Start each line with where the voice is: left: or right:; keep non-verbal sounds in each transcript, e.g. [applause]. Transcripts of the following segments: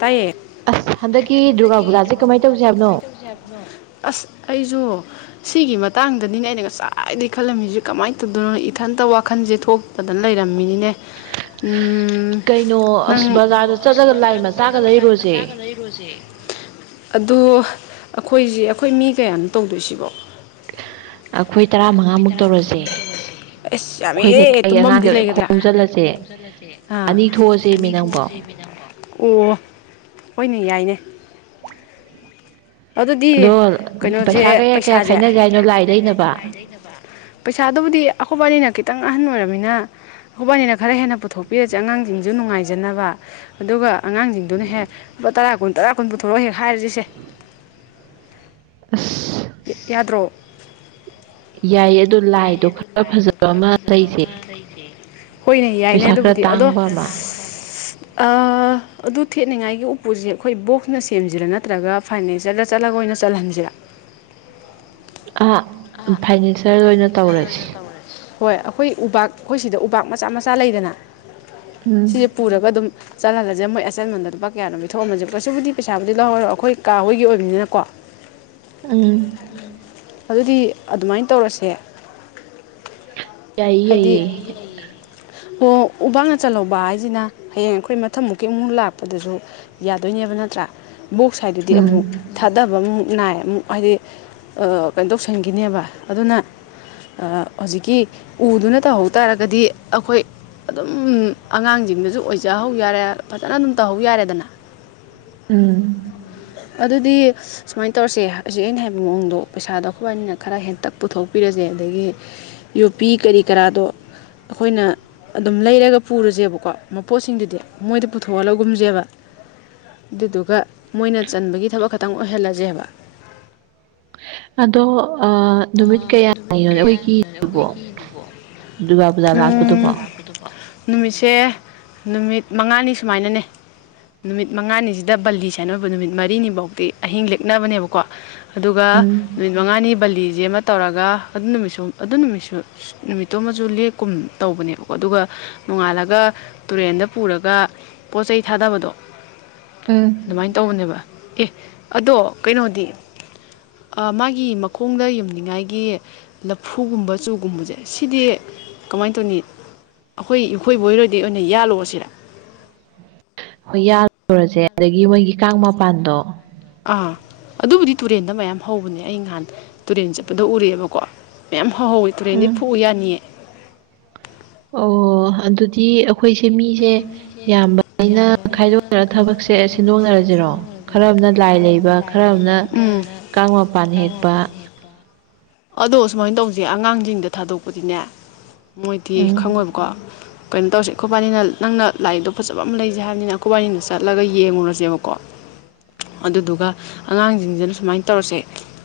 left: ꯇꯥꯏꯌꯦ
right: ꯑꯁ
left: ꯑꯍꯥ
right: ꯗꯨꯔꯒꯥ
left: ꯍꯟꯗꯛꯀꯤ
right: ꯄꯨꯖꯥꯁꯦ ꯀꯃꯥꯏꯅ ꯇꯧꯁꯦ
left: ꯗꯨꯔꯒꯥꯕꯨꯖꯥꯖ‌ꯦ
right: ꯍꯥꯏꯕꯅꯣ
left: ꯀꯃꯥꯏ ꯇꯧꯖ‌ꯦ ꯍꯥꯏꯕꯅꯣ ꯑꯁ ꯑꯩꯖꯨ ꯁꯤꯒꯤ ꯃꯇꯥꯡꯗꯅꯤꯅꯦ ꯑꯩꯅ ꯉꯁꯥꯏꯗꯒꯤ ꯈꯂꯝꯃꯤꯖ‌ꯦ ꯀꯃꯥꯏꯟ ꯇꯧꯗꯣꯏꯅꯣ ꯏꯊꯟꯇ ꯋꯥꯈꯟꯖ‌ꯦ ꯊꯣꯛ ꯇꯗꯟ ꯂꯩꯔꯝꯃꯤꯅꯤꯅꯦ ꯎꯝ
right: ꯀꯩꯅꯣ ꯑꯁ ꯕꯖꯥꯔꯗ ꯆꯠꯂꯒ ꯂꯥꯏ ꯃꯆꯥꯒ ꯂꯩꯔꯨꯑꯖꯦ
left: ꯂꯩꯔꯨꯑꯖ‌ꯦ ꯑꯗꯣ ꯑꯈꯣꯏꯖ‌ꯦ ꯑꯈꯣꯏ ꯃꯤ ꯀꯌꯥꯅꯣ ꯇꯧꯗꯣꯏꯁꯤꯕꯣ
right: ꯑꯩꯈꯣꯏ
left: ꯑꯈꯣꯢ
right: ꯇꯔꯥꯃꯉꯥꯃꯨꯛ ꯇꯧꯔꯁꯦ
left: ꯇꯔꯥꯃꯉꯥꯃꯨꯛ ꯇꯧꯔꯖꯦ ꯑꯁ
right: ꯑꯩꯈꯣꯏ
left: ꯌꯥꯝꯃꯦꯍꯦ
right: ꯂꯩꯀꯥꯏ
left: ꯇꯨꯝꯕꯝꯗꯤ
right: ꯑꯉꯥꯡꯒ
left: ꯂꯩꯒꯗ꯭ꯔꯥ ꯑꯉꯥꯡꯒ
right: ꯈꯣꯝꯖꯤꯜꯂꯁꯦ
left: ꯈꯣꯝꯖꯜꯂ ꯑ‌ꯦ ꯑꯥ
right: ꯑꯅꯤ ꯊꯣꯛꯑꯁꯦ
left: ꯑꯅꯤ
right: ꯃꯤ
left: ꯊꯣꯛꯑ
right: ꯅꯪꯕꯣ
left: ꯁꯦꯃꯦꯗ ꯀ‌ꯣ ꯑꯣ ꯍꯣꯢꯅꯦ ꯌꯥꯏꯅꯦ ꯑꯗꯨꯗꯤ
right: ꯑꯗꯣ
left: ꯀꯩꯅꯣꯖ‌ꯦ
right: ꯄꯩꯁꯥ ꯀꯌꯥ ꯀꯌꯥ
left: ꯄꯩꯁꯥꯖ‌ꯦ
right: ꯈꯥꯏꯅꯁꯦ
left: ꯍꯌꯦꯡ
right: ꯍꯥꯏꯅꯣ
left: ꯀꯌꯥ
right: ꯂꯥꯏ
left: ꯈꯥꯢꯅꯖꯦ
right: ꯂꯩꯅꯕ
left: ꯍꯥꯢꯅꯣ ꯂꯥꯢ ꯂꯩꯅ ꯕ ꯄꯩꯁꯥꯗꯨꯕꯨꯗꯤ ꯑꯈꯣꯢꯕꯥꯅꯤꯅ ꯈꯤꯇꯪ ꯑꯍꯟ ꯑꯣꯏꯔꯝꯃꯤꯅ ꯈꯣꯕꯥꯅꯤꯅ ꯈꯔ ꯍꯦꯟꯅ ꯄꯨꯊꯣꯛꯄꯤꯔꯖ‌ꯦ ꯑꯉꯥꯡꯖꯤꯡꯖꯨ ꯅꯨꯉꯥꯏꯖꯅꯕ ꯑꯗꯨꯒ ꯑꯉꯥꯡꯖꯤꯡꯗꯨꯅ ꯍꯦꯛ ꯂꯨꯄꯥ ꯇꯔꯥ ꯀꯨꯟ ꯇꯔꯥ ꯀꯨꯟ ꯄꯨꯊꯣꯔ‌ꯣ ꯍꯦꯛ ꯍꯥꯏꯔꯖꯤꯁꯦ
right: ꯑꯁ
left: ꯌꯥꯗ꯭ꯔꯣ
right: ꯌꯥꯏꯌꯦ ꯑꯗꯣ
left: ꯌꯥꯏ
right: ꯂꯥꯏꯗꯣ
left: ꯑꯗꯨ
right: ꯈꯔ
left: ꯂꯥꯏꯗꯣ
right: ꯐꯖꯕ
left: ꯈꯔ
right: ꯑꯃ
left: ꯐꯖꯕ
right: ꯂꯩꯁꯦ
left: ꯑꯃꯥ ꯂꯩꯖꯦ ꯍꯣꯏꯅꯦ ꯌꯥꯏꯅꯦ
right: ꯄꯩꯁꯥ ꯈꯔ
left: ꯑꯗꯨꯕꯨꯗꯤ ꯑꯗꯣ
right: ꯇꯥꯡꯕ ꯑꯃ
left: ꯑ ꯑꯗꯨ ꯊꯦꯠꯅꯤꯉꯥꯏꯒꯤ ꯎꯄꯨꯖ‌ꯦ ꯑꯈꯣꯏ ꯕꯣꯛꯁꯅ ꯁꯦꯝꯖꯤꯔꯥ ꯅꯠꯇ꯭ꯔꯒ ꯐꯅꯤꯆꯔꯗ ꯆꯠꯂꯒ ꯑꯣꯏꯅ ꯆꯜꯍꯟꯖꯤꯔꯥ
right: ꯑ ꯐꯅꯤꯆꯔ ꯑꯣꯏꯅ ꯇꯧꯔꯁꯤ
left: ꯍꯣꯏ ꯑꯈꯣꯏ ꯎꯕꯥꯛ ꯈꯣꯏ ꯁꯤꯗ ꯎꯕꯥꯛ ꯃꯆꯥ ꯃꯆꯥ ꯂꯩꯗꯅꯥ
right: ꯎꯝ
left: ꯑꯦ ꯄꯨꯔꯒ ꯑꯗꯨꯝ ꯆꯜꯂꯒꯖꯦ ꯃꯣꯏ ꯑꯆꯟꯃꯟꯗꯣ ꯂꯨꯄꯥ ꯀꯌꯥꯅꯣ ꯄꯤꯊꯣꯛꯑꯝꯃꯖꯦ ꯀꯁꯨꯕꯨꯗꯤ ꯄꯩꯁꯥꯕꯨꯗꯤ ꯂꯧꯔꯔꯣ ꯑꯈꯣꯏ ꯀꯥ ꯍꯣꯏꯒꯤ ꯑꯣꯏꯕꯅꯤꯅꯀꯣ
right: ꯎꯝ
left: ꯑꯗꯨꯗꯤ ꯑꯗꯨꯃꯥꯏꯟ ꯇꯧꯔꯁꯦ
right: ꯌꯥꯏꯌꯦ ꯌꯩꯌꯦ
left: ꯑꯣ ꯎꯕꯥꯛꯅ ꯆꯜꯂꯧꯕ ꯍꯥꯏꯖꯤꯅꯥ ꯍꯌꯦꯡ ꯑꯩꯈꯣꯏ ꯃꯊꯪ ꯃꯨꯛꯀꯤ ꯑꯃꯨꯛ ꯂꯥꯛꯄꯗꯖꯨ ꯌꯥꯗꯣꯏꯅꯦꯕ ꯅꯠꯇ꯭ꯔꯥ ꯕꯣꯛꯁ ꯍꯥꯏꯗꯨꯗꯤ
right: ꯎꯝ
left: ꯑꯃꯨꯛ ꯊꯥꯗꯕ ꯑꯃꯨꯛ ꯅꯥꯏ ꯑꯃꯨꯛ ꯍꯥꯏꯗꯤ ꯑ ꯀ ꯇꯧꯁꯟꯒꯤꯅꯦꯕꯥ ꯑꯗꯨꯅ ꯑꯥ ꯍꯣꯖꯤꯛꯀꯤ ꯎꯗꯨꯅ ꯇꯍꯧ ꯇꯥꯔꯒꯗꯤ ꯑꯈꯣꯏ ꯑꯗꯨꯝ ꯑꯉꯥꯡꯖꯤꯡꯗꯖꯨ ꯑꯣꯏꯖꯍꯧ ꯌꯥꯔꯦ ꯐꯖꯅ ꯑꯗꯨꯝ ꯇꯍꯧ ꯌꯥꯔꯦꯗꯅꯥ
right: ꯎꯝ
left: ꯑꯗꯨꯗꯤ ꯁꯨꯃꯥꯏ ꯇꯧꯔꯁꯦ ꯍꯧꯖꯤꯛ ꯑꯩꯅ ꯍꯥꯏꯕ ꯃꯑꯣꯡꯗꯣ ꯄꯩꯁꯥꯗꯣ ꯑꯈꯣꯏꯕꯥꯅꯤꯅ ꯈꯔ ꯍꯦꯟꯇꯛ ꯄꯨꯊꯣꯛꯄꯤꯔꯖꯦ ꯑꯗꯒꯤ ꯄꯤ ꯀꯔꯤ ꯀꯔꯥꯗꯣ ꯑꯈꯣꯏꯅ ꯑꯗꯨꯝ ꯂꯩꯔꯒ ꯄꯨꯔꯖꯦꯕꯀꯣ ꯃꯄꯣꯠꯁꯤꯡꯗꯨꯗꯤ ꯃꯣꯏꯗ ꯄꯨꯊꯣꯛꯍꯜꯂꯒꯨꯝꯖꯦꯕ ꯗꯨꯗꯨꯒ ꯃꯣꯏꯅ ꯆꯟꯕꯒꯤ ꯊꯕꯛ ꯈꯛꯇꯪ ꯑꯣꯏꯍꯜꯂꯖꯦꯕ
right: ꯑꯗꯣ ꯑ
left: ꯑ ꯅꯨꯃꯤꯠ ꯀꯌꯥꯅꯤꯅꯣꯅꯦ ꯑꯈꯣꯏ ꯄꯤꯗꯨꯕꯣ
right: ꯗꯨꯔꯒꯥ ꯄꯨꯖꯥ
left: ꯎꯝ
right: ꯂꯥꯛꯄꯗꯨꯕꯣ
left: ꯅꯨꯃꯤꯠꯁꯦ ꯅꯨꯃꯤꯠ ꯃꯉꯥꯅꯤ ꯁꯨꯃꯥꯏꯅꯅꯦ ꯅꯨꯃꯤꯠ ꯃꯉꯥꯅꯤꯖꯤꯗ ꯕꯜꯂꯤ ꯁꯥꯏꯅ ꯑꯣꯏꯕ ꯅꯨꯃꯤꯠ ꯃꯔꯤꯅꯤꯕꯥꯎꯗꯤ ꯑꯍꯤꯡ ꯂꯦꯛꯅꯕꯅꯦꯕꯀꯣ ꯑꯗꯨꯒ
right: ꯎꯝ
left: ꯅꯨꯃꯤꯠ ꯃꯉꯥꯅꯤ ꯕꯜꯂꯤꯖꯦ ꯑꯃ ꯇꯧꯔꯒ ꯑꯗꯨ ꯅꯨꯃꯤꯠꯁꯨ ꯑꯗꯨ ꯅꯨꯃꯤꯠꯁꯨ ꯅꯨꯃꯤꯠꯇꯣ ꯑꯃꯖꯨ ꯂꯦꯛꯀꯨꯝ ꯇꯧꯕꯅꯦꯕꯀꯣ ꯑꯗꯨꯒ ꯅꯣꯡꯉꯥꯜꯂꯒ ꯇꯨꯔꯦꯟꯗ ꯄꯨꯔꯒ ꯄꯣꯠ ꯆꯩꯩ ꯊꯥꯗꯕꯗꯣ
right: ꯎꯝ
left: ꯗꯨꯃꯥꯏꯟ ꯇꯧꯕꯅꯦꯕ ꯑꯦ ꯑꯗꯣ ꯀꯩꯅꯣꯗꯤ ꯑ ꯃꯥꯒꯤ ꯃꯈꯣꯡꯗ ꯌꯨꯝ ꯅꯤꯉꯥꯏꯒꯤ ꯂꯐꯨꯒꯨꯝꯕ ꯆꯨꯒꯨꯝꯕꯖꯦ ꯁꯤꯗꯤ ꯀꯃꯥꯏ ꯇꯧꯅꯤ ꯑꯈꯣꯏ ꯏꯈꯣꯏ ꯏꯕꯣꯛ ꯍꯣꯏꯗꯩꯩ ꯑꯣꯢꯅ ꯌꯥꯜꯂꯨꯔꯁꯤꯔ
right: ꯍꯣꯏ ꯌꯥꯜꯂꯨꯔꯖꯦ ꯑꯗꯒꯤ ꯃꯣꯏꯒꯤ ꯀꯥꯡ ꯃꯄꯥꯟꯗꯣ
left: ꯑꯥ ꯑꯗꯨꯕꯨꯗꯤ ꯇꯨꯔꯦꯟꯗ ꯃꯌꯥꯝ ꯍꯧꯕꯅꯦ ꯑꯩ ꯅꯍꯥꯟ ꯇꯨꯔꯦꯟ ꯆꯠꯄꯗ ꯎꯔꯛꯑꯦꯕꯀꯣ ꯃꯌꯥꯝ ꯍꯧꯍꯧꯋꯦ ꯇꯨꯔꯦꯟꯗꯩ
right: ꯎꯝ
left: ꯐꯨꯛꯎ ꯌꯥꯅꯤꯑꯦ
right: ꯑꯣ ꯑꯗꯨꯗꯤ ꯑꯧ ꯈꯣꯏꯁꯦ ꯃꯤꯁꯦ ꯌꯥꯝꯕꯅꯤꯅ ꯈꯥꯏꯗꯣꯛꯅꯔ ꯊꯕꯛꯁꯦ ꯁꯤꯟꯗꯣꯛꯅꯔꯖꯤꯔꯣ ꯈꯔꯝꯃꯅ ꯂꯥꯏ ꯂꯩꯕ ꯈꯔ ꯑꯃꯅ ꯀꯥꯡ ꯃꯄꯥꯟ ꯍꯦꯛꯄ
left: [inaudible] ꯑꯗꯣ ꯁꯨꯃꯥꯏꯟ ꯇꯧꯖꯦ ꯑꯉꯥꯡꯖꯤꯡꯗ ꯊꯥꯗꯣꯛꯄꯗꯤꯅꯦ ꯃꯣꯏꯗꯤ
right: ꯎꯝ
left: ꯈꯪꯉꯣꯏꯕꯀꯣ ꯀꯩꯟ ꯇꯧꯁꯦ ꯈꯣꯕꯥꯅꯤꯅ ꯅꯪꯅ ꯂꯥ ꯏ ꯗꯣ ꯐꯖꯕ ꯑꯃ ꯂꯩꯖꯦ ꯍꯥꯏꯕꯅꯤꯅ ꯑꯈꯣꯕꯥꯅꯤꯅ ꯆꯠꯂꯒ ꯌꯦꯡꯉꯨꯔꯁꯦꯕꯀꯣ ꯑꯗꯨꯗꯨꯒ ꯑꯉꯥꯡꯖꯤꯡꯖꯤꯅ ꯁꯨꯃꯥꯏ ꯇꯧꯔꯁꯦ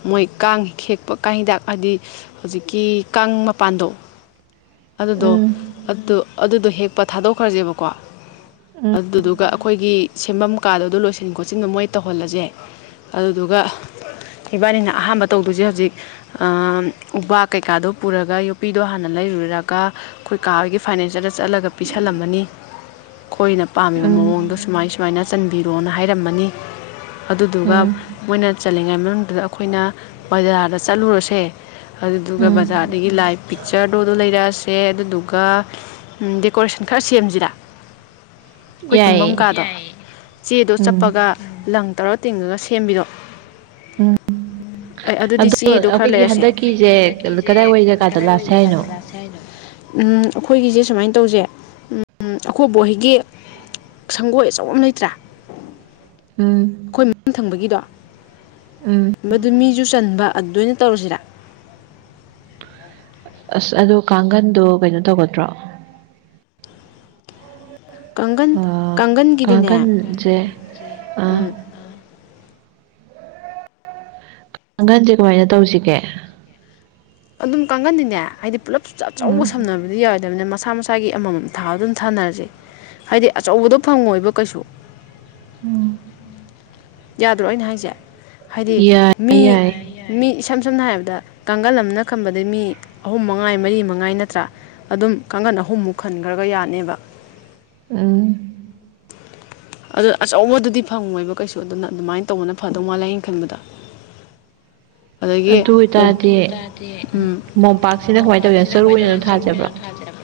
left: ꯃꯣꯏ ꯀꯥꯡ ꯍꯦꯛꯄ ꯀꯥꯡ ꯍꯤꯗꯥꯛ ꯍꯥꯗꯤ ꯍꯧꯖꯤꯛꯀꯤ ꯀꯥꯡ ꯃꯄꯥꯟꯗꯣ ꯑꯗꯨꯗꯣ
right: ꯎꯝ
left: ꯑꯗꯨ ꯑꯗꯨꯗꯣ ꯍꯦꯛꯄ ꯊꯥꯗꯣꯛꯈ꯭ꯔꯁꯦꯕꯀꯣ
right: ꯎꯝ
left: ꯑꯗꯨꯗꯨꯒ ꯑꯈꯣꯏꯒꯤ ꯁꯦꯝꯕꯝ ꯀꯥꯗ ꯑꯗꯣ ꯂꯣꯏꯁꯤꯟ ꯈꯣꯠꯆꯤꯟꯕ ꯃꯣꯏ ꯇꯧꯍꯜꯂꯁꯦ ꯑꯗꯨꯗꯨꯒ ꯏꯕꯥꯅꯤꯅ ꯑꯍꯥꯟꯕ ꯇꯧꯗꯣꯏꯖꯦ ꯍꯖꯤꯛ ꯑꯥꯝ ꯎꯕꯥꯛ ꯀꯩꯀꯥꯗꯣ ꯄꯨꯔꯒ ꯌꯣꯄꯤꯗꯣ ꯍꯥꯟꯅ ꯂꯩꯔꯨꯢꯔ ꯀꯥ ꯈꯣꯏ ꯀꯥ ꯍꯣꯢꯒꯤ ꯐꯥꯏꯅꯦꯜꯆꯔꯗ ꯆꯠꯂꯒ ꯄꯤꯁꯜꯂꯝꯃꯅꯤ ꯈꯣꯏꯅ ꯄꯥꯝꯃꯤꯕ
right: ꯎꯝ
left: ꯃꯑꯣꯡꯗꯨꯁꯨ ꯁꯨꯃꯥꯏ ꯁꯨꯃꯥꯏꯅ ꯆꯟꯕꯤꯔꯣꯅ ꯍꯥꯏꯔꯝꯃꯅꯤ ꯑꯗꯨꯗꯨꯒ
right: ꯎꯝ
left: ꯃꯣꯏꯅ ꯆꯜꯂꯤꯉꯩ ꯃꯅꯨꯡꯗꯨꯗ ꯑꯈꯣꯏꯅ ꯕꯖꯥꯔꯗ ꯆꯠꯂꯨꯔꯁꯦ ꯑꯗꯨꯗꯨꯒ
right: ꯎꯝ
left: ꯕꯖꯥꯔꯗꯒꯤ ꯂꯥꯏ ꯄꯤꯛꯆꯔꯗꯣ ꯑꯗꯨ ꯂꯩꯔꯛ ꯑꯁꯤ ꯁꯦ ꯑꯗꯨꯗꯨꯒ ꯗꯦꯀꯣꯔꯦꯁꯟ ꯈꯔ ꯁꯦꯝꯁꯤꯔ ꯑꯩꯈꯣꯏ ꯇꯨꯝꯐꯝ
right: ꯌꯥꯏꯌꯦ
left: ꯀꯥꯗꯣ ꯆꯦꯗꯣ
right: ꯎꯝ
left: ꯆꯞꯄꯒ ꯂꯪ ꯇꯧꯔꯒ ꯇꯤꯡꯉꯒ ꯁꯦꯝꯕꯤꯗꯣ
right: ꯎꯝ
left: ꯑꯩ ꯑꯗꯨꯗꯤ
right: ꯑꯗꯣ
left: ꯆꯦꯗꯣ ꯈꯔ
right: ꯑꯩꯈꯣꯏꯒꯤ
left: ꯂꯩꯔꯁꯦ ꯑꯩꯈꯣꯏ
right: ꯍꯟꯗꯛꯀꯤꯁꯦ
left: ꯍꯟꯗꯛꯀꯤꯁꯦ
right: ꯀꯗꯥꯏꯋꯥꯏ ꯖꯒꯥꯗ
left: ꯀꯗꯥꯋꯥꯏ
right: ꯂꯥꯛꯁꯦ ꯍꯥꯏꯅꯣ
left: ꯖꯒꯗ ꯂꯥꯠꯁꯤꯒꯦ ꯀꯥꯢꯗ ꯎꯝ ꯑꯩꯈꯣꯏꯒꯤꯁꯦ ꯁꯨꯃꯥꯏꯅ ꯇꯧꯁꯦ ꯑꯩꯈꯣꯏ ꯕꯣꯛ ꯍꯣꯢꯒꯤ ꯁꯪꯒꯣꯏ ꯑꯆꯧꯕ ꯑꯃ ꯂꯩꯇ꯭ꯔꯥ
right: ꯎꯝ
left: ꯑꯩꯈꯣꯏ ꯃꯅꯤꯡ ꯊꯪꯕꯒꯤꯗꯣ
right: ꯎꯝ
left: ꯑꯗꯨ ꯃꯤꯖꯨ ꯆꯟꯕ ꯑꯗꯨꯗ ꯑꯣꯢꯅ ꯇꯧꯔꯁꯤꯔꯥ
right: ꯑꯁ ꯑꯗꯨ ꯀꯥꯡꯒꯟꯗꯣ ꯀꯩꯅꯣ ꯇꯧꯒꯗ꯭ꯔꯣ
left: ꯀꯥꯡꯒꯟ
right: ꯑ
left: ꯀꯥꯡꯒꯟꯒꯤꯗꯤꯅꯦ
right: ꯀꯥꯡꯒꯟꯖꯦ ꯑꯥ
left: ꯎꯝ
right: ꯀꯥꯡꯒꯟꯁꯦ ꯀꯃꯥꯏꯅ ꯇꯧꯁꯤꯒꯦ
left: ꯑꯗꯨꯝ ꯀꯥꯡꯒꯟꯗꯤꯅꯦ ꯍꯥꯏꯗꯤ ꯄꯨꯂꯞ ꯑꯆꯧꯕ
right: ꯎꯝ
left: ꯁꯝꯍꯟꯕꯗꯤ ꯌꯥ ꯕꯅꯤꯅ ꯃꯁꯥ ꯃꯁꯥꯒꯤ ꯑꯃꯃꯝ ꯊꯥꯕꯗꯣ ꯑꯗꯨꯝ ꯊꯥꯅꯔꯁꯦ ꯍꯥꯏꯗꯤ ꯑꯆꯧꯕꯗꯣ ꯐꯪꯉꯣꯏꯕ ꯀꯩꯁꯨ
right: ꯎꯝ
left: ꯌꯥꯗ꯭ꯔꯣ ꯑꯩꯅ ꯍꯥꯏꯁꯦ ꯍꯥꯏꯗꯤ
right: ꯌꯥꯏ
left: ꯃꯤ
right: ꯌꯥꯏ
left: ꯃꯤ ꯏꯁꯝ ꯁꯝꯅ ꯍꯥꯏꯔꯕꯗ ꯀꯥꯡꯒꯜ ꯑꯃꯅ ꯈꯟꯕꯗ ꯃꯤ ꯑꯍꯨꯝ ꯃꯉꯥꯏ ꯃꯔꯤ ꯃꯉꯥꯏ ꯅꯠꯇ꯭ꯔꯥ ꯑꯗꯨꯝ ꯀꯥꯡꯒꯟ ꯑꯍꯨꯝꯃꯨꯛ ꯈꯟꯈ꯭ꯔꯒ ꯌꯥꯅꯤꯕ
right: ꯎꯝ
left: ꯑꯗꯨ ꯑꯆꯧꯕꯗꯨꯗꯤ ꯐꯪꯉꯣꯏꯕ ꯀꯩꯁꯨ ꯑꯗꯨꯅ ꯑꯗꯨꯃꯥꯏꯅ ꯇꯧꯕꯅ ꯐꯗꯧ ꯃꯥꯜꯂꯦ ꯑꯩꯅ ꯈꯟꯕꯗ [unintelligible] ꯑꯗꯒꯤ ꯑꯗꯨ ꯑꯣꯏꯇꯥꯔꯗꯤ ꯎꯝ
right: ꯃꯣꯝꯄꯥꯛꯁꯤꯅ ꯀꯃꯥꯏꯅ ꯇꯧꯒꯦ
left: ꯃꯣꯝꯄꯥꯛꯁꯤꯅ
right: ꯆꯔꯨ
left: ꯀꯃꯥꯏꯅ
right: ꯑꯣꯏꯅ ꯑꯗꯨꯝ
left: ꯆꯔꯨ ꯑꯣꯏꯅ
right: ꯊꯥꯖꯕ꯭ꯔꯣ
left: ꯊꯥꯖꯦꯕ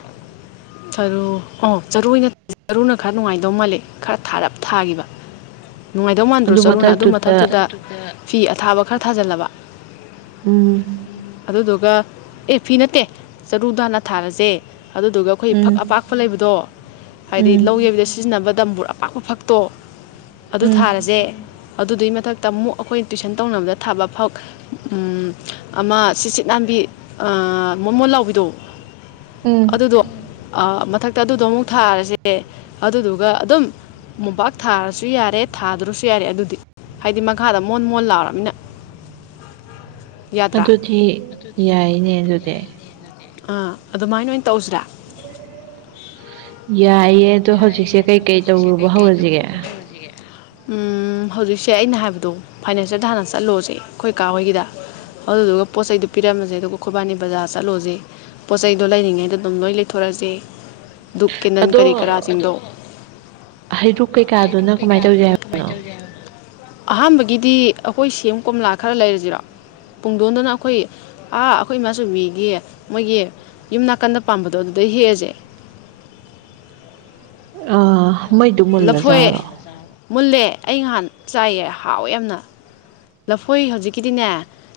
left: ꯆꯔꯨ ꯑꯣ ꯆꯔꯨ ꯆꯔꯨꯅ ꯈꯔ ꯅꯨꯡꯉꯥꯏꯗꯧ ꯃꯥꯜꯂꯦ ꯈꯔ ꯊꯥꯔꯞ ꯊꯥꯈꯤꯕ ꯅꯨꯡꯉꯥꯏꯗꯣꯢ ꯃꯥꯟꯗ꯭ꯔꯣ ꯆꯔꯨꯅ ꯑꯗꯨ ꯃꯊꯛꯇꯨꯗ ꯐꯤ ꯑꯊꯥꯕ ꯈꯔ ꯊꯥꯖꯤꯜꯂꯕ
right: ꯎꯝ
left: ꯑꯗꯨꯗꯨꯒ ꯑꯦ ꯐꯤ ꯅꯠꯇꯦ ꯆꯔꯨ ꯗꯣ ꯍꯟꯅ ꯊꯥꯔꯖꯦ ꯑꯗꯨꯗꯨꯒ ꯑꯩꯈꯣꯏꯒꯤ
right: ꯎꯝ
left: ꯐꯛ ꯑꯄꯥꯛꯄ ꯂꯩꯕꯗꯣ ꯍꯥꯏꯗꯤ
right: ꯎꯝ
left: ꯂꯧ ꯌꯩꯕꯗ ꯁꯤꯖꯤꯟꯅꯕ ꯗꯝꯕꯔꯨ ꯑꯄꯥꯛ ꯑꯄꯥꯛꯄ ꯐꯛꯇꯣ ꯑꯗꯨ
right: ꯎꯝ
left: ꯊꯥꯔꯖꯦ ꯑꯗꯨꯗꯨꯒꯤ ꯃꯊꯛꯇ ꯑꯃꯨꯛ ꯑꯩꯈꯣꯏꯅ ꯇꯨꯏꯁꯟ ꯇꯧꯅꯕꯗ ꯊꯥꯕ ꯐꯥꯛ ꯎꯝ ꯑꯃ ꯁꯤꯁꯤꯠ ꯅꯥꯝꯕꯤ ꯃꯣꯃꯣ ꯂꯥꯎꯕꯤꯗꯣ
right: ꯎꯝ
left: ꯑꯗꯨꯗꯣ ꯑ ꯃꯊꯛꯇ ꯑꯗꯨꯗꯣ ꯑꯃꯨꯛ ꯊꯥꯔꯁꯦ ꯑꯗꯨꯗꯨꯒ ꯑꯗꯨꯝ ꯃꯣꯟꯕꯥꯥꯛ ꯊꯥꯔꯁꯨ ꯌꯥꯔꯦ ꯊꯥꯗ꯭ꯔꯁꯨ ꯌꯥꯔꯦ ꯑꯗꯨꯗꯤ ꯍꯥꯏꯗꯤ ꯃꯈꯥꯗ ꯃꯣꯟ ꯃꯣꯟ ꯂꯥꯎꯔꯕꯅꯤꯅ ꯌꯥꯗ꯭ꯔꯥ
right: ꯑꯗꯨꯗꯤ ꯌꯥꯏꯅꯦ ꯑꯗꯨꯗꯤ
left: ꯑꯥ ꯑꯗꯨꯃꯥꯏꯅ ꯑꯣꯏꯅ ꯇꯧꯁꯤꯔꯥ
right: ꯌꯥꯏꯌꯦ ꯑꯗꯣ ꯍꯧꯖꯤꯛꯁꯦ ꯀꯩꯀꯩ ꯇꯧꯔꯨꯕ ꯍꯧꯔꯁꯤꯒꯦ
left: ꯍꯧꯔꯖꯤꯒꯦ ꯎꯨꯝ ꯍꯧꯖꯤꯛꯁꯦ ꯑꯩꯅ ꯍꯥꯏꯕꯗꯣ ꯐꯥꯏꯅꯥꯟꯁꯤꯌꯦꯜꯗ ꯍꯥꯟꯅ ꯆꯠꯂꯨꯔꯁꯦ ꯑꯩꯈꯣꯏ ꯀꯥ ꯍꯣꯏꯒꯤꯗ ꯑꯗꯨꯗꯨꯒ ꯄꯣꯠ ꯆꯩꯗꯨ ꯄꯤꯔꯝꯃꯁꯦ ꯑꯗꯨꯒ ꯈꯣꯏꯕꯥꯅꯤ ꯕꯖꯥꯔ ꯆꯠꯂꯨꯔꯖꯦ ꯄꯣꯠꯆꯩꯗꯣ ꯂꯩꯔꯤꯉꯩꯗ ꯑꯗꯨꯝ ꯂꯣꯢ ꯂꯩꯊꯣꯔꯛꯑꯖꯦ ꯗꯨꯛ ꯀꯦꯟꯗꯟ
right: ꯑꯗꯣ
left: ꯀꯔꯤ ꯀꯔꯥꯁꯤꯡꯗꯣ
right: ꯍꯩꯔꯨꯛ ꯀꯩꯀꯥꯗꯨꯅ ꯀꯃꯥꯏ ꯇꯧꯖ ꯍꯥꯏ
left: ꯀꯃꯥꯢꯇꯧꯖꯦ ꯍꯥꯢꯕꯅꯣ ꯑꯍꯥꯟꯕꯒꯤꯗꯤ ꯑꯩꯈꯣꯏ ꯁꯦꯝ ꯀꯣꯝꯂꯥ ꯈꯔ ꯂꯩꯔꯖꯤꯔꯣ ꯄꯨꯡꯗꯣꯟꯗꯨꯅ ꯑꯈꯣꯏ ꯑꯥ ꯑꯩꯈꯣꯏ ꯏꯃꯥ ꯆꯧꯕꯤꯒꯤ ꯃꯣꯏꯒꯤ ꯌꯨꯝ ꯅꯥꯀꯟꯗ ꯄꯥꯟꯕꯗꯣ ꯑꯗꯨꯗꯩ ꯍꯦꯛꯑꯖꯦ
right: ꯑꯥ [unintelligible] ꯃꯨꯜꯂ
left: ꯂꯐꯣꯏ
right: ꯖꯥꯠꯂꯣ
left: ꯃꯨꯜꯂꯦ ꯑꯩ ꯉꯍꯥꯟ ꯆꯥꯏꯌꯦ ꯍꯥꯎꯋꯦ ꯌꯥꯝꯅ ꯂꯐꯣꯏ ꯍꯧꯖꯤꯛꯀꯤꯗꯤꯅꯦ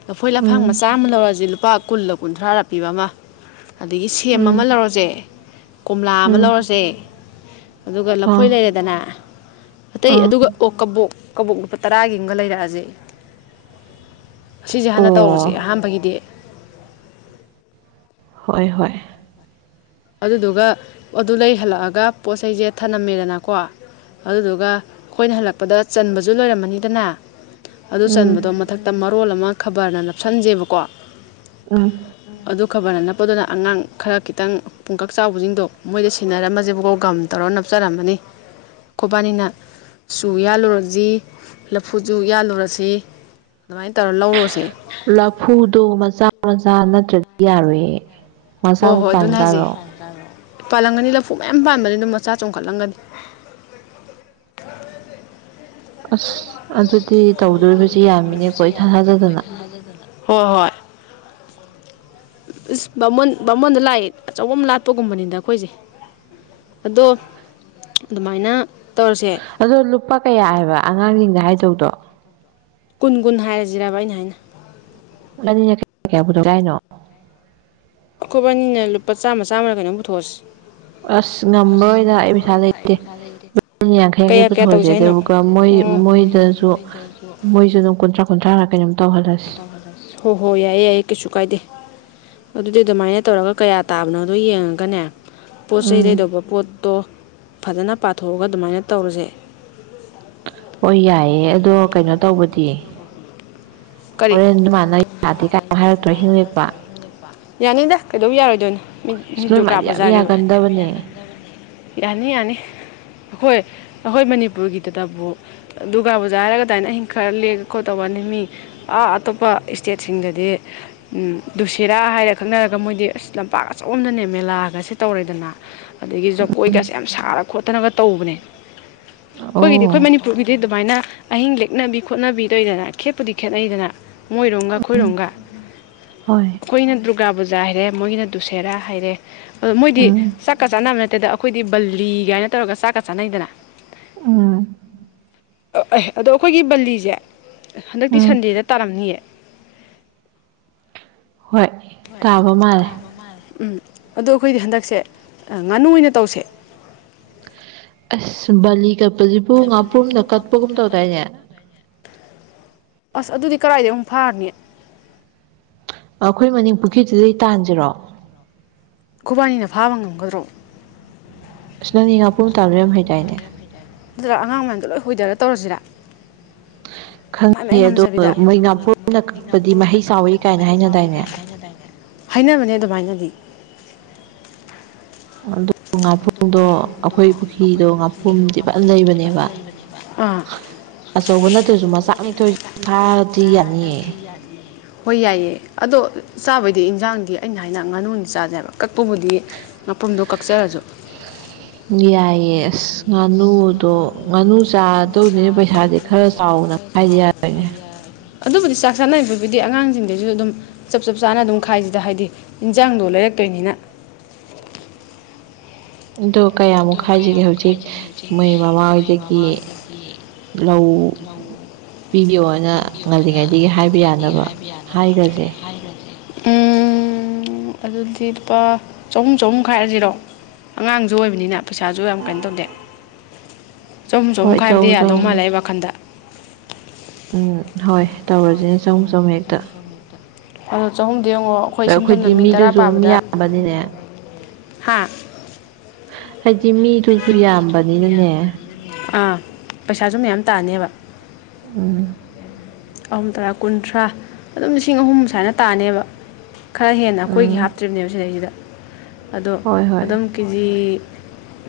left: ꯂꯐꯣꯏ ꯂꯐꯥꯡ
right: ꯎꯝ
left: ꯃꯆꯥ ꯑꯃ ꯂꯧꯔꯖꯤ ꯂꯨꯄꯥ ꯀꯨꯜꯂ ꯀꯨꯟꯊ꯭ꯔꯥꯔ ꯄꯤꯕ ꯑꯃ ꯑꯗꯒꯤ ꯁꯦꯝ
right: ꯎꯝ
left: ꯑꯃ ꯂꯧꯔꯖꯦ ꯀꯣꯝꯂꯥ ꯑꯃ
right: ꯎꯝ
left: ꯂꯧꯔꯖꯦ ꯑꯗꯨꯒ ꯂꯐꯣꯏ
right: ꯑꯥ
left: ꯂꯩꯔꯦꯗꯅ ꯑꯇꯩ
right: ꯑꯥ
left: ꯑꯗꯨꯒ ꯑꯣ ꯀꯕꯣꯛ ꯀꯕꯣꯛ ꯂꯨꯄꯥ ꯇꯔꯥꯒꯤ ꯑꯃꯒ ꯂꯩꯔꯛꯑꯖꯦ ꯁꯤꯖꯦ ꯍꯥꯟꯅ ꯇꯧꯔꯨꯁꯦ
right: ꯑꯣ
left: ꯑꯍꯥꯟꯕꯒꯤꯗꯤ
right: ꯍꯣꯏ ꯍꯣꯏ
left: ꯑꯗꯨꯗꯨꯒ ꯑꯗꯨ ꯂꯩ ꯍꯜꯂꯛꯑꯒ ꯄꯣꯠ ꯆꯩꯩꯁꯦ ꯊꯅꯝꯃꯦꯗꯅꯀꯣ ꯑꯗꯨꯗꯨꯒ ꯑꯩꯈꯣꯏꯅ ꯍꯜꯂꯛꯄꯗ ꯆꯟꯕꯁꯨ ꯂꯣꯏꯔꯝꯃꯅꯤꯗꯅ ꯑꯗꯨ ꯆꯟꯕꯗꯣ
right: ꯎꯝ
left: ꯃꯊꯛꯇ ꯃꯔꯣꯜ ꯑꯃ ꯈꯕꯔꯅ ꯅꯞꯁꯟꯖꯦꯕꯀꯣ
right: ꯎꯝ
left: ꯑꯗꯣ ꯈꯕꯔꯅ ꯅꯞꯄꯗꯨꯅ ꯑꯉꯥꯡ ꯈꯔ ꯈꯤꯇꯪ ꯄꯨꯡꯀꯛ ꯆꯥꯎꯕꯁꯤꯡꯗꯣ ꯃꯣꯏꯗ ꯁꯤꯟꯅꯔꯝꯃꯁꯦꯕꯀꯣ ꯒꯝ ꯇꯧꯔ ꯅꯞꯆꯔꯝꯃꯅꯤ ꯈꯣꯏꯕꯥꯅꯤꯅ ꯆꯨ ꯌꯥꯜꯂꯨꯔꯖꯤ ꯂꯐꯨꯁꯨ ꯌꯥꯜꯂꯨꯔꯁꯤ ꯑꯗꯨꯃꯥꯏ ꯇꯧꯔ ꯂꯧꯔꯣꯁꯦ
right: ꯂꯐꯨꯗꯣ ꯃꯆꯥ ꯃꯆꯥ ꯅꯠꯇ꯭ꯔꯗꯤ ꯌꯥꯔꯣꯏꯌꯦ
left: ꯍꯣꯏ
right: ꯃꯆꯥꯕꯨ
left: ꯍꯣꯏ
right: ꯄꯥꯟ
left: ꯑꯗꯨꯅꯦ ꯍꯥꯏꯁꯦ
right: ꯖꯥꯔꯣ
left: ꯄꯥꯜꯂꯝꯒꯅꯤ ꯂꯐꯨ ꯃꯌꯥꯝ ꯄꯥꯟꯕꯅꯤ ꯑꯗꯨꯝ ꯃꯆꯥ ꯆꯣꯡꯈꯠꯂꯝꯒꯅꯤ [inaudible]
right: ꯑꯁ ꯑꯗꯨꯗꯤ ꯇꯧꯗꯣꯔꯤꯕꯁꯦ ꯌꯥꯝꯃꯤꯅꯦꯀꯣ ꯏꯊꯥ ꯊꯥꯖꯗꯅ
left: ꯊꯥꯖꯗꯅ ꯍꯣ ꯍꯣꯏ ꯏꯁ ꯕꯥꯃꯣꯟ ꯕꯥꯃꯣꯟꯗ ꯂꯥꯏ ꯑꯆꯧꯕ ꯑꯃ ꯂꯥꯠꯄꯒꯨꯝꯕꯅꯤꯗ ꯑꯩꯈꯣꯏꯖꯦ ꯑꯗꯣ ꯑꯗꯨꯃꯥꯏꯅ ꯇꯧꯔꯁꯦ
right: ꯑꯗꯣ ꯂꯨꯄꯥ ꯀꯌꯥ ꯍꯥꯏꯕ ꯑꯉꯥꯡꯁꯤꯡꯗ ꯍꯥꯏꯗꯧꯗꯣ
left: [unintelligible] ꯀꯨꯟ ꯀꯨꯟ ꯍꯥꯏꯔꯁꯤꯔꯕ ꯑꯩꯅ ꯍꯥꯏꯅ
right: ꯏꯕꯅꯤꯅ [unintelligible] ꯀꯌꯥ ꯄꯨꯊꯣꯛꯁꯦ ꯍꯥꯏꯅꯣ
left: ꯑꯩꯈꯣꯕꯅꯤꯅ ꯂꯨꯄꯥ ꯆꯥꯝꯃ ꯆꯥꯝꯃꯔ ꯀꯩꯅꯣꯝ ꯄꯨꯊꯣꯛꯑꯁꯤ
right: ꯑꯁ ꯉꯝꯃꯔꯣꯏꯗ ꯑꯩ ꯄꯩꯁꯥ ꯂꯩꯇꯦ ꯏꯕꯥꯅꯤ ꯌꯥꯡꯈꯩ ꯌꯥꯡꯈꯩ
left: ꯀꯌꯥ ꯀꯌꯥ
right: ꯄꯨꯊꯣꯛꯑꯁꯦ
left: ꯇꯧꯁꯦ ꯍꯥꯏꯅꯣ
right: ꯑꯗꯩꯃꯨꯛꯀ ꯃꯣꯏ
left: ꯑꯣ
right: ꯃꯣꯏꯗꯁꯨ ꯃꯣꯏꯁꯨ ꯑꯗꯨꯝ ꯀꯨꯟꯊ꯭ꯔꯥ ꯀꯣꯟꯊ꯭ꯔꯥꯔ ꯀꯩꯅꯣꯝ ꯇꯧꯍꯜꯂꯁꯤ
left: ꯍꯣ ꯍꯣ ꯌꯥꯏꯌꯦ ꯌꯥꯏꯌꯦ ꯀꯩꯁꯨ ꯀꯥꯏꯗꯦ ꯑꯗꯨꯗꯤ ꯑꯗꯨꯃꯥꯏꯅ ꯇꯧꯔꯒ ꯀꯌꯥ ꯇꯥꯕꯅꯣꯗꯣ ꯌꯦꯡꯉꯒꯅꯦ ꯄꯣꯠ ꯆꯩ
right: ꯎꯝ
left: ꯂꯩꯩꯗꯧꯕ ꯄꯣꯠꯇꯣ ꯐꯖꯅ ꯄꯥꯊꯣꯛꯑꯒ ꯑꯗꯨꯃꯥꯏꯅ ꯇꯧꯔꯁꯦ
right: ꯍꯣꯏ ꯌꯥꯏꯌꯦ ꯑꯗꯣ ꯀꯩꯅꯣ ꯇꯧꯕꯗꯤ
left: ꯀꯔꯤ
right: ꯍꯣꯔꯦꯟ [unintelligible] ꯌꯥꯗꯦ ꯀꯥꯏ ꯍꯥꯏꯔꯛꯇ꯭ꯔꯣ ꯑꯍꯤꯡ ꯂꯦꯛꯄ
left: ꯌꯥꯅꯤꯗ ꯀꯩꯗꯧ ꯌꯥꯔꯣꯏꯗꯣꯏꯅꯣ ꯃꯤ
right: ꯑꯁ
left: ꯃꯤ
right: ꯅꯣꯏ
left: ꯗꯨꯒꯥ
right: ꯃꯥꯗꯤ ꯌꯥꯝ
left: ꯄꯨꯖꯥꯒꯤꯕꯨ
right: ꯌꯥꯒꯟꯗꯕꯅꯦ
left: ꯌꯥꯅꯤ ꯌꯥꯅꯤ ꯑꯈꯣꯏ ꯑꯈꯣꯏ ꯃꯅꯤꯄꯨꯔꯒꯤꯗꯇꯕꯨ ꯗꯨꯒꯥ ꯄꯨꯖꯥ ꯍꯥꯏꯔꯒ ꯑꯗꯥꯏꯅ ꯑꯍꯤꯡ ꯈꯔ ꯂꯦꯛ ꯈꯣꯠ ꯇꯧꯕꯅꯤ ꯃꯤ ꯑꯥ ꯑꯇꯣꯞꯄ ꯁ꯭ꯇꯦꯠꯁꯤꯡꯗꯗꯤ ꯎꯝ ꯗꯨ ꯁꯦꯠ ꯔꯥ ꯍꯥꯏꯔ ꯈꯪꯅꯔꯒ ꯃꯣꯏꯗꯤ ꯑꯁ ꯂꯝꯄꯥꯛ ꯑꯆꯧꯕꯝꯗꯅꯦ ꯃꯦꯂꯥꯒꯁꯦ ꯇꯧꯔꯦꯗꯅ ꯑꯗꯒꯤ ꯖꯒꯣꯏꯒꯥꯁꯦ ꯌꯥꯝ ꯁꯥꯔ ꯈꯣꯠꯇꯅꯒ ꯇꯧꯕꯅꯦ ꯈꯣꯏꯒꯤꯗꯤ ꯈꯣꯏ
right: ꯑꯣ
left: ꯃꯅꯤꯄꯨꯔꯒꯤꯗꯤ ꯑꯗꯨꯃꯥꯏꯅ ꯑꯍꯤꯡ ꯂꯦꯛꯅꯕꯤ ꯈꯣꯠꯅꯕꯤ ꯇꯧꯋꯤꯗꯅ ꯈꯦꯠꯄꯨꯗꯤ ꯈꯦꯠꯅꯩꯗꯅ ꯃꯣꯏꯔꯣꯝꯒ ꯈꯣꯏꯔꯣꯝꯒ
right: ꯍꯣꯏ
left: ꯈꯣꯏꯅ ꯗꯨ꯭ꯔꯒꯥ ꯄꯨꯖꯥ ꯍꯥꯏꯔꯦ ꯃꯣꯏꯒꯤꯅ ꯗꯨꯁꯦꯔꯥ ꯍꯥꯏꯔꯦ ꯑ ꯃꯣꯏꯗꯤ
right: ꯎꯝ
left: ꯆꯛ [unintelligible] ꯆꯥꯅ ꯅꯠꯇꯦꯗ ꯑꯩꯈꯣꯏꯗꯤ ꯕꯂꯤꯒꯥꯏꯅ ꯇꯧꯔꯒ ꯆꯥꯛꯀ ꯆꯥꯅꯩꯗꯅ
right: ꯎꯝ
left: [unintelligible] ꯑꯗꯣ ꯑꯩꯈꯣꯏꯒꯤ ꯕꯜꯂꯤꯁꯦ ꯍꯟꯗꯛꯇꯤ
right: ꯎꯝ
left: ꯁꯟꯗꯦꯗ ꯇꯥꯔꯝꯅꯤꯌꯦ
right: ꯍꯣꯏ ꯇꯥꯕ ꯃꯥꯜꯂꯦ
left: ꯎꯝ ꯑꯗꯣ ꯑꯩꯈꯣꯏꯗꯤ ꯍꯟꯗꯛꯁꯦ ꯉꯥꯅꯨ ꯑꯣꯏꯅ ꯇꯧꯁꯦ
right: ꯑꯁ ꯕꯥꯂꯤ ꯀꯠꯄꯖꯤꯕꯨ ꯉꯥꯄ꯭ꯔꯨꯝꯅ ꯀꯠꯄꯒꯨꯝ ꯇꯧꯗꯥꯏꯅꯦ
left: ꯑꯁ ꯑꯗꯨꯗꯤ ꯀꯔꯥꯏꯗꯩꯩ ꯑꯃꯨꯛ ꯐꯥꯅꯤ
right: ꯑꯈꯣꯏ ꯃꯅꯤꯡ ꯄꯨꯈ꯭ꯔꯤꯗꯨꯗꯩ ꯇꯥꯟꯖꯤꯔꯣ
left: ꯈꯨꯕꯥꯅꯤꯅ ꯐꯥꯕ ꯉꯝꯒꯗ꯭ꯔꯣ
right: ꯑꯁ ꯅꯪꯅꯤ ꯉꯥꯄꯨꯝ ꯇꯥꯟꯕ ꯌꯥꯝ ꯍꯩꯇꯥꯏꯅꯦ
left: [unintelligible] ꯑꯉꯥꯡ ꯃꯌꯥꯝꯗꯣ ꯂꯣꯏ ꯍꯨꯏꯗꯔ ꯇꯧꯔꯁꯤꯔ ꯃꯥꯏ ꯃꯥꯏ
right: ꯈꯪꯉꯦ ꯑꯗꯣ
left: ꯉꯝꯖꯕꯤꯗ
right: ꯃꯣꯏ
left: ꯑꯗꯨꯒ
right: ꯉꯥꯄ꯭ꯔꯨꯝꯅ
left: ꯃꯣꯢꯗꯤ
right: ꯀꯛꯄꯗꯤ
left: ꯉꯥꯄꯨꯝꯄꯅ
right: ꯃꯍꯩ ꯆꯥꯎꯋꯤ
left: ꯀꯛꯄꯗꯤ
right: ꯀꯥꯏꯅ
left: ꯃꯍꯩ ꯆꯥꯎꯋꯤ
right: ꯍꯥꯏꯅꯗꯥꯏꯅꯦ
left: ꯀꯥꯏ ꯍꯥꯏꯅꯗꯥꯏꯅꯦ ꯍꯥꯏꯅꯕꯅꯦ ꯑꯗꯨꯃꯥꯏꯅꯗꯤ
right: [unintelligible] ꯉꯥꯄꯣꯡꯗꯣ ꯑꯩꯈꯣꯏ ꯄꯨꯈ꯭ꯔꯤꯗꯣ ꯉꯥꯄꯨꯝꯗꯤ ꯐꯅ ꯂꯩꯕꯅꯦꯕ
left: ꯑꯥ
right: ꯑꯆꯧꯕ ꯅꯠꯇ꯭ꯔꯁꯨ ꯃꯆꯥꯛꯅꯤꯊꯣꯏ ꯐꯥꯔꯗꯤ ꯌꯥꯅꯤꯌꯦ
left: ꯍꯣꯏ ꯌꯥꯏꯌꯦ ꯑꯗꯣ ꯆꯥꯕꯩꯗꯤ ꯏꯟꯖꯥꯡꯗꯤ ꯑꯩꯅ ꯍꯥꯏꯅ ꯉꯥꯅꯨꯗꯤ ꯆꯥꯖꯦ ꯍꯥꯢꯕ ꯀꯛꯄꯕꯨꯗꯤ ꯑꯄꯨꯝꯗꯣ ꯀꯛꯆꯔꯖꯨ
right: ꯌꯥꯏꯌꯦ ꯑꯁ ꯉꯥꯅꯨꯗꯣ ꯉꯥꯅꯨ ꯆꯥꯗꯧꯅꯤ ꯄꯩꯁꯥꯗꯤ ꯈꯔ ꯆꯥꯎꯅ ꯈꯥꯏꯗ ꯌꯥꯔꯣꯏꯅꯦ
left: ꯑꯗꯨꯕꯨꯗꯤ ꯆꯥꯛ ꯆꯥꯅꯔꯤꯕꯕꯨꯗꯤ ꯑꯉꯥꯡꯖꯤꯡꯗꯩꯖꯨ ꯑꯗꯨꯝ ꯆꯞ ꯆꯞ ꯆꯥꯅ ꯑꯗꯨꯝ ꯈꯥꯏꯖꯤꯗ ꯍꯥꯏꯗꯤ ꯏꯟꯖꯥꯡꯗꯣ ꯂꯩꯔꯛꯇꯣꯏꯅꯤꯅ
right: ꯑꯗꯣ ꯀꯌꯥꯃꯨꯛ ꯍꯥꯏꯖꯤꯒꯦ ꯍꯧꯖꯤꯛ ꯃꯣꯏ ꯃꯃꯥ [unintelligible] ꯗꯒꯤ
left: ꯌꯦ [unintelligible]
right: ꯄꯤꯕꯤꯌꯣꯅ ꯉꯜꯂꯤꯉꯩꯗꯒꯤ ꯍꯥꯏꯕ ꯌꯥ
left: [unintelligible] ꯎꯝ ꯎꯝ ꯑꯗꯨꯗꯤ ꯂꯨꯄꯥ ꯆꯍꯨꯝ ꯆꯍꯨꯝ ꯈꯥꯏꯔꯖꯤꯔꯣ ꯑꯉꯥꯡꯖꯨ ꯑꯣꯏꯕꯅꯤꯅ ꯄꯩꯁꯥꯁꯨ ꯌꯥꯝ ꯀꯩꯟ ꯇꯧꯗꯦ ꯆꯍꯨꯝ ꯆꯍꯨꯝ
right: ꯍꯣꯏ
left: ꯈꯥꯏꯕꯗ ꯌꯥꯗꯧ
right: ꯆꯍꯨꯝ
left: ꯃꯥꯜꯂꯦ ꯑꯩ ꯋꯥꯈꯟꯗ
right: ꯎꯝ ꯍꯣꯏ ꯇꯧꯔꯖꯤꯅꯦ ꯆꯍꯨꯝ ꯆꯍꯨꯝ ꯍꯦꯛꯇ
left: ꯑꯗꯣ ꯆꯍꯨꯝꯗꯤ ꯑꯃꯨꯛ ꯑꯩꯈꯣꯏ
right: ꯑꯗ
left: ꯏꯁꯝ ꯁꯝꯅ
right: ꯑꯩꯈꯣꯏꯗꯤ
left: ꯃꯤ ꯇꯔꯥ
right: ꯃꯤꯗꯨꯁꯨ ꯑꯗꯨꯝ
left: ꯄꯥꯕꯗ
right: ꯌꯥꯝꯕꯅꯤꯅꯦ
left: ꯍꯥ
right: ꯍꯥꯏꯗꯤ ꯃꯤꯗꯨꯁꯨ ꯌꯥꯝꯕꯅꯤꯅꯅꯦ
left: ꯑꯥ ꯄꯩꯁꯥꯁꯨ ꯃꯌꯥꯝ ꯇꯥꯅꯤꯕ
right: ꯎꯝ
left: ꯑꯍꯨꯝ ꯇꯔꯥ ꯀꯨꯟꯊ꯭ꯔꯥ ꯑꯗꯨꯝ ꯂꯤꯁꯤꯡ ꯑꯍꯨꯝ ꯁꯥꯏꯅ ꯇꯥꯅꯤꯕ ꯈꯔ ꯍꯦꯟꯅ ꯑꯩꯈꯣꯏꯒꯤ
right: ꯎꯝ
left: ꯍꯥꯞꯇ꯭ꯔꯤꯝꯅꯦꯕ ꯁꯤꯗꯩꯖꯤꯗ ꯑꯗꯣ
right: ꯍꯣꯏ ꯍꯣꯏ
left: ꯑꯗꯨꯝ ꯀꯦꯖꯤ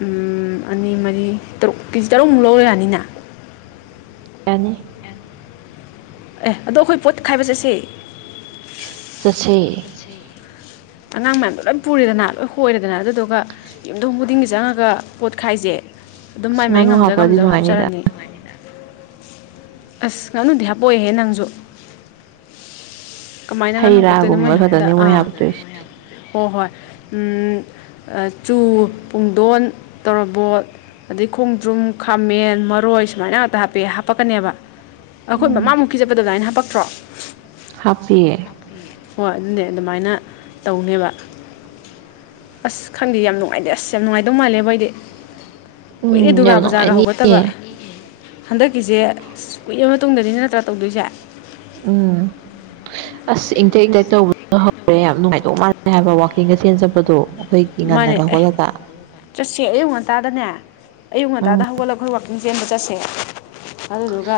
left: ꯎꯝ ꯑꯅꯤ ꯃꯔꯤ ꯇꯔꯨꯛ ꯀꯦꯖꯤ ꯇꯔꯨꯛꯃꯨꯛ ꯂꯧꯔꯥ ꯌꯥꯅꯤꯅ
right: ꯌꯥꯅꯤ
left: ꯑꯦ ꯑꯗꯣ ꯑꯩꯈꯣꯏ ꯄꯣꯠ ꯈꯥꯏꯕ ꯆꯠꯁꯤ
right: ꯆꯠꯁꯤ
left: ꯑꯉꯥꯡ ꯃꯌꯥꯝꯗꯣ ꯂꯣꯏ ꯄꯨꯔꯦꯗꯅ ꯂꯣꯏ ꯍꯣꯏꯔꯦꯗꯅ ꯑꯗꯨꯗꯨꯒ ꯌꯨꯝꯗꯣꯡ ꯈꯨꯗꯤꯡꯒꯤ ꯆꯪꯉꯒ ꯄꯣꯠ ꯈꯥꯏꯖꯦ ꯑꯗꯨꯝ
right: ꯑꯁ
left: ꯃꯥꯏ ꯃꯥꯏ
right: ꯉꯥꯅꯨ
left: ꯉꯝꯖ
right: ꯍꯥꯞꯄꯗꯤ
left: ꯉꯝꯖꯕ
right: ꯅꯨꯡꯉꯥꯏꯅꯤꯗ
left: ꯍꯥꯞꯆꯔꯅꯤ ꯑꯁ ꯉꯥꯅꯨꯗꯤ ꯍꯥꯞꯄꯣꯢꯍꯦ ꯅꯪꯖꯨ ꯀꯃꯥꯏꯅ ꯉꯥꯅꯨ
right: ꯍꯩ
left: ꯍꯥꯞꯄꯛꯇꯣꯏꯅꯣ ꯃꯣꯏ
right: ꯔꯥꯒꯨꯝꯕ
left: ꯍꯥꯞꯄꯗ
right: ꯈꯛꯇꯅꯦ ꯃꯣꯏ
left: ꯑꯥ
right: ꯍꯥꯞꯇꯣꯏꯁꯦ
left: ꯍꯣ ꯍꯣꯏ ꯎꯝ ꯑꯥ ꯆꯨ ꯄꯨꯡꯗꯣꯟ ꯇꯣꯔꯣꯕꯣꯠ ꯑꯗꯩ ꯈꯣꯡꯗ꯭ꯔꯨꯝ ꯈꯥꯃꯦꯟ ꯃꯔꯣꯏ ꯁꯨꯃꯥꯏꯅ ꯉꯥꯛꯇ ꯍꯥꯞꯄꯦ ꯍꯥꯞꯄꯛꯀꯅꯦꯕ ꯑꯩꯈꯣꯏ
right: ꯎꯝ
left: ꯃꯃꯥꯡꯃꯨꯛꯀꯤ ꯆꯠꯄ ꯑꯗꯨꯗꯥꯏꯅ ꯍꯥꯞꯄꯛꯇ꯭ꯔꯣ
right: ꯍꯥꯞꯄꯤ
left: ꯍꯣꯏ ꯑꯗꯨꯅꯦ ꯑꯗꯨꯃꯥꯏꯅ ꯇꯧꯅꯦꯕ ꯑꯁ ꯈꯪꯗꯦ ꯌꯥꯝ ꯅꯨꯡꯉꯥꯏ [unintelligible] ꯑꯁ ꯌꯥꯝ ꯅꯨꯡꯉꯥꯏꯗꯧ ꯃꯥꯜꯂꯦꯕꯣ ꯑꯩꯗꯤ ꯀꯨꯏꯔꯦ
right: ꯎꯝ
left: ꯗꯨꯔꯒꯥ
right: ꯌꯥꯝ
left: ꯄꯨꯖꯥꯒ ꯍꯧꯒꯠꯇꯕ
right: ꯅꯨꯡꯉꯥꯏꯅꯤꯌꯦ
left: ꯍꯟꯗꯛꯀꯤꯖꯦ ꯑꯁ ꯀꯨꯏꯔꯥ ꯃꯇꯨꯡꯗꯅꯦ ꯅꯠꯇ꯭ꯔꯥ ꯇꯧꯗꯣꯏꯖꯦ
right: ꯎꯝ ꯑꯁ ꯏꯪꯇꯛ ꯏꯪꯇꯛ ꯇꯧꯕꯗꯣ ꯍꯧꯔꯦ ꯌꯥꯝ ꯅꯨꯡꯉꯥꯏꯗꯧ ꯃꯥꯥꯟꯂꯦ ꯍꯥꯏꯕ ꯋꯥꯀꯤꯡꯒ ꯆꯦꯟ ꯆꯠꯄꯗꯣ ꯑꯩꯈꯣꯏ
left: ꯃꯥꯅꯦ ꯑꯦ ꯆꯠꯁꯦ ꯑꯌꯨꯛ ꯉꯟꯇꯥꯗꯅꯦ ꯑꯌꯨꯛ
right: ꯎꯝ
left: ꯉꯟꯇꯥꯗ ꯍꯧꯒꯠꯂ ꯑꯩꯈꯣꯏ ꯋꯥꯛꯀꯤꯡ ꯆꯦꯟꯕ ꯆꯠꯁꯦ ꯑꯗꯨꯗꯨꯒ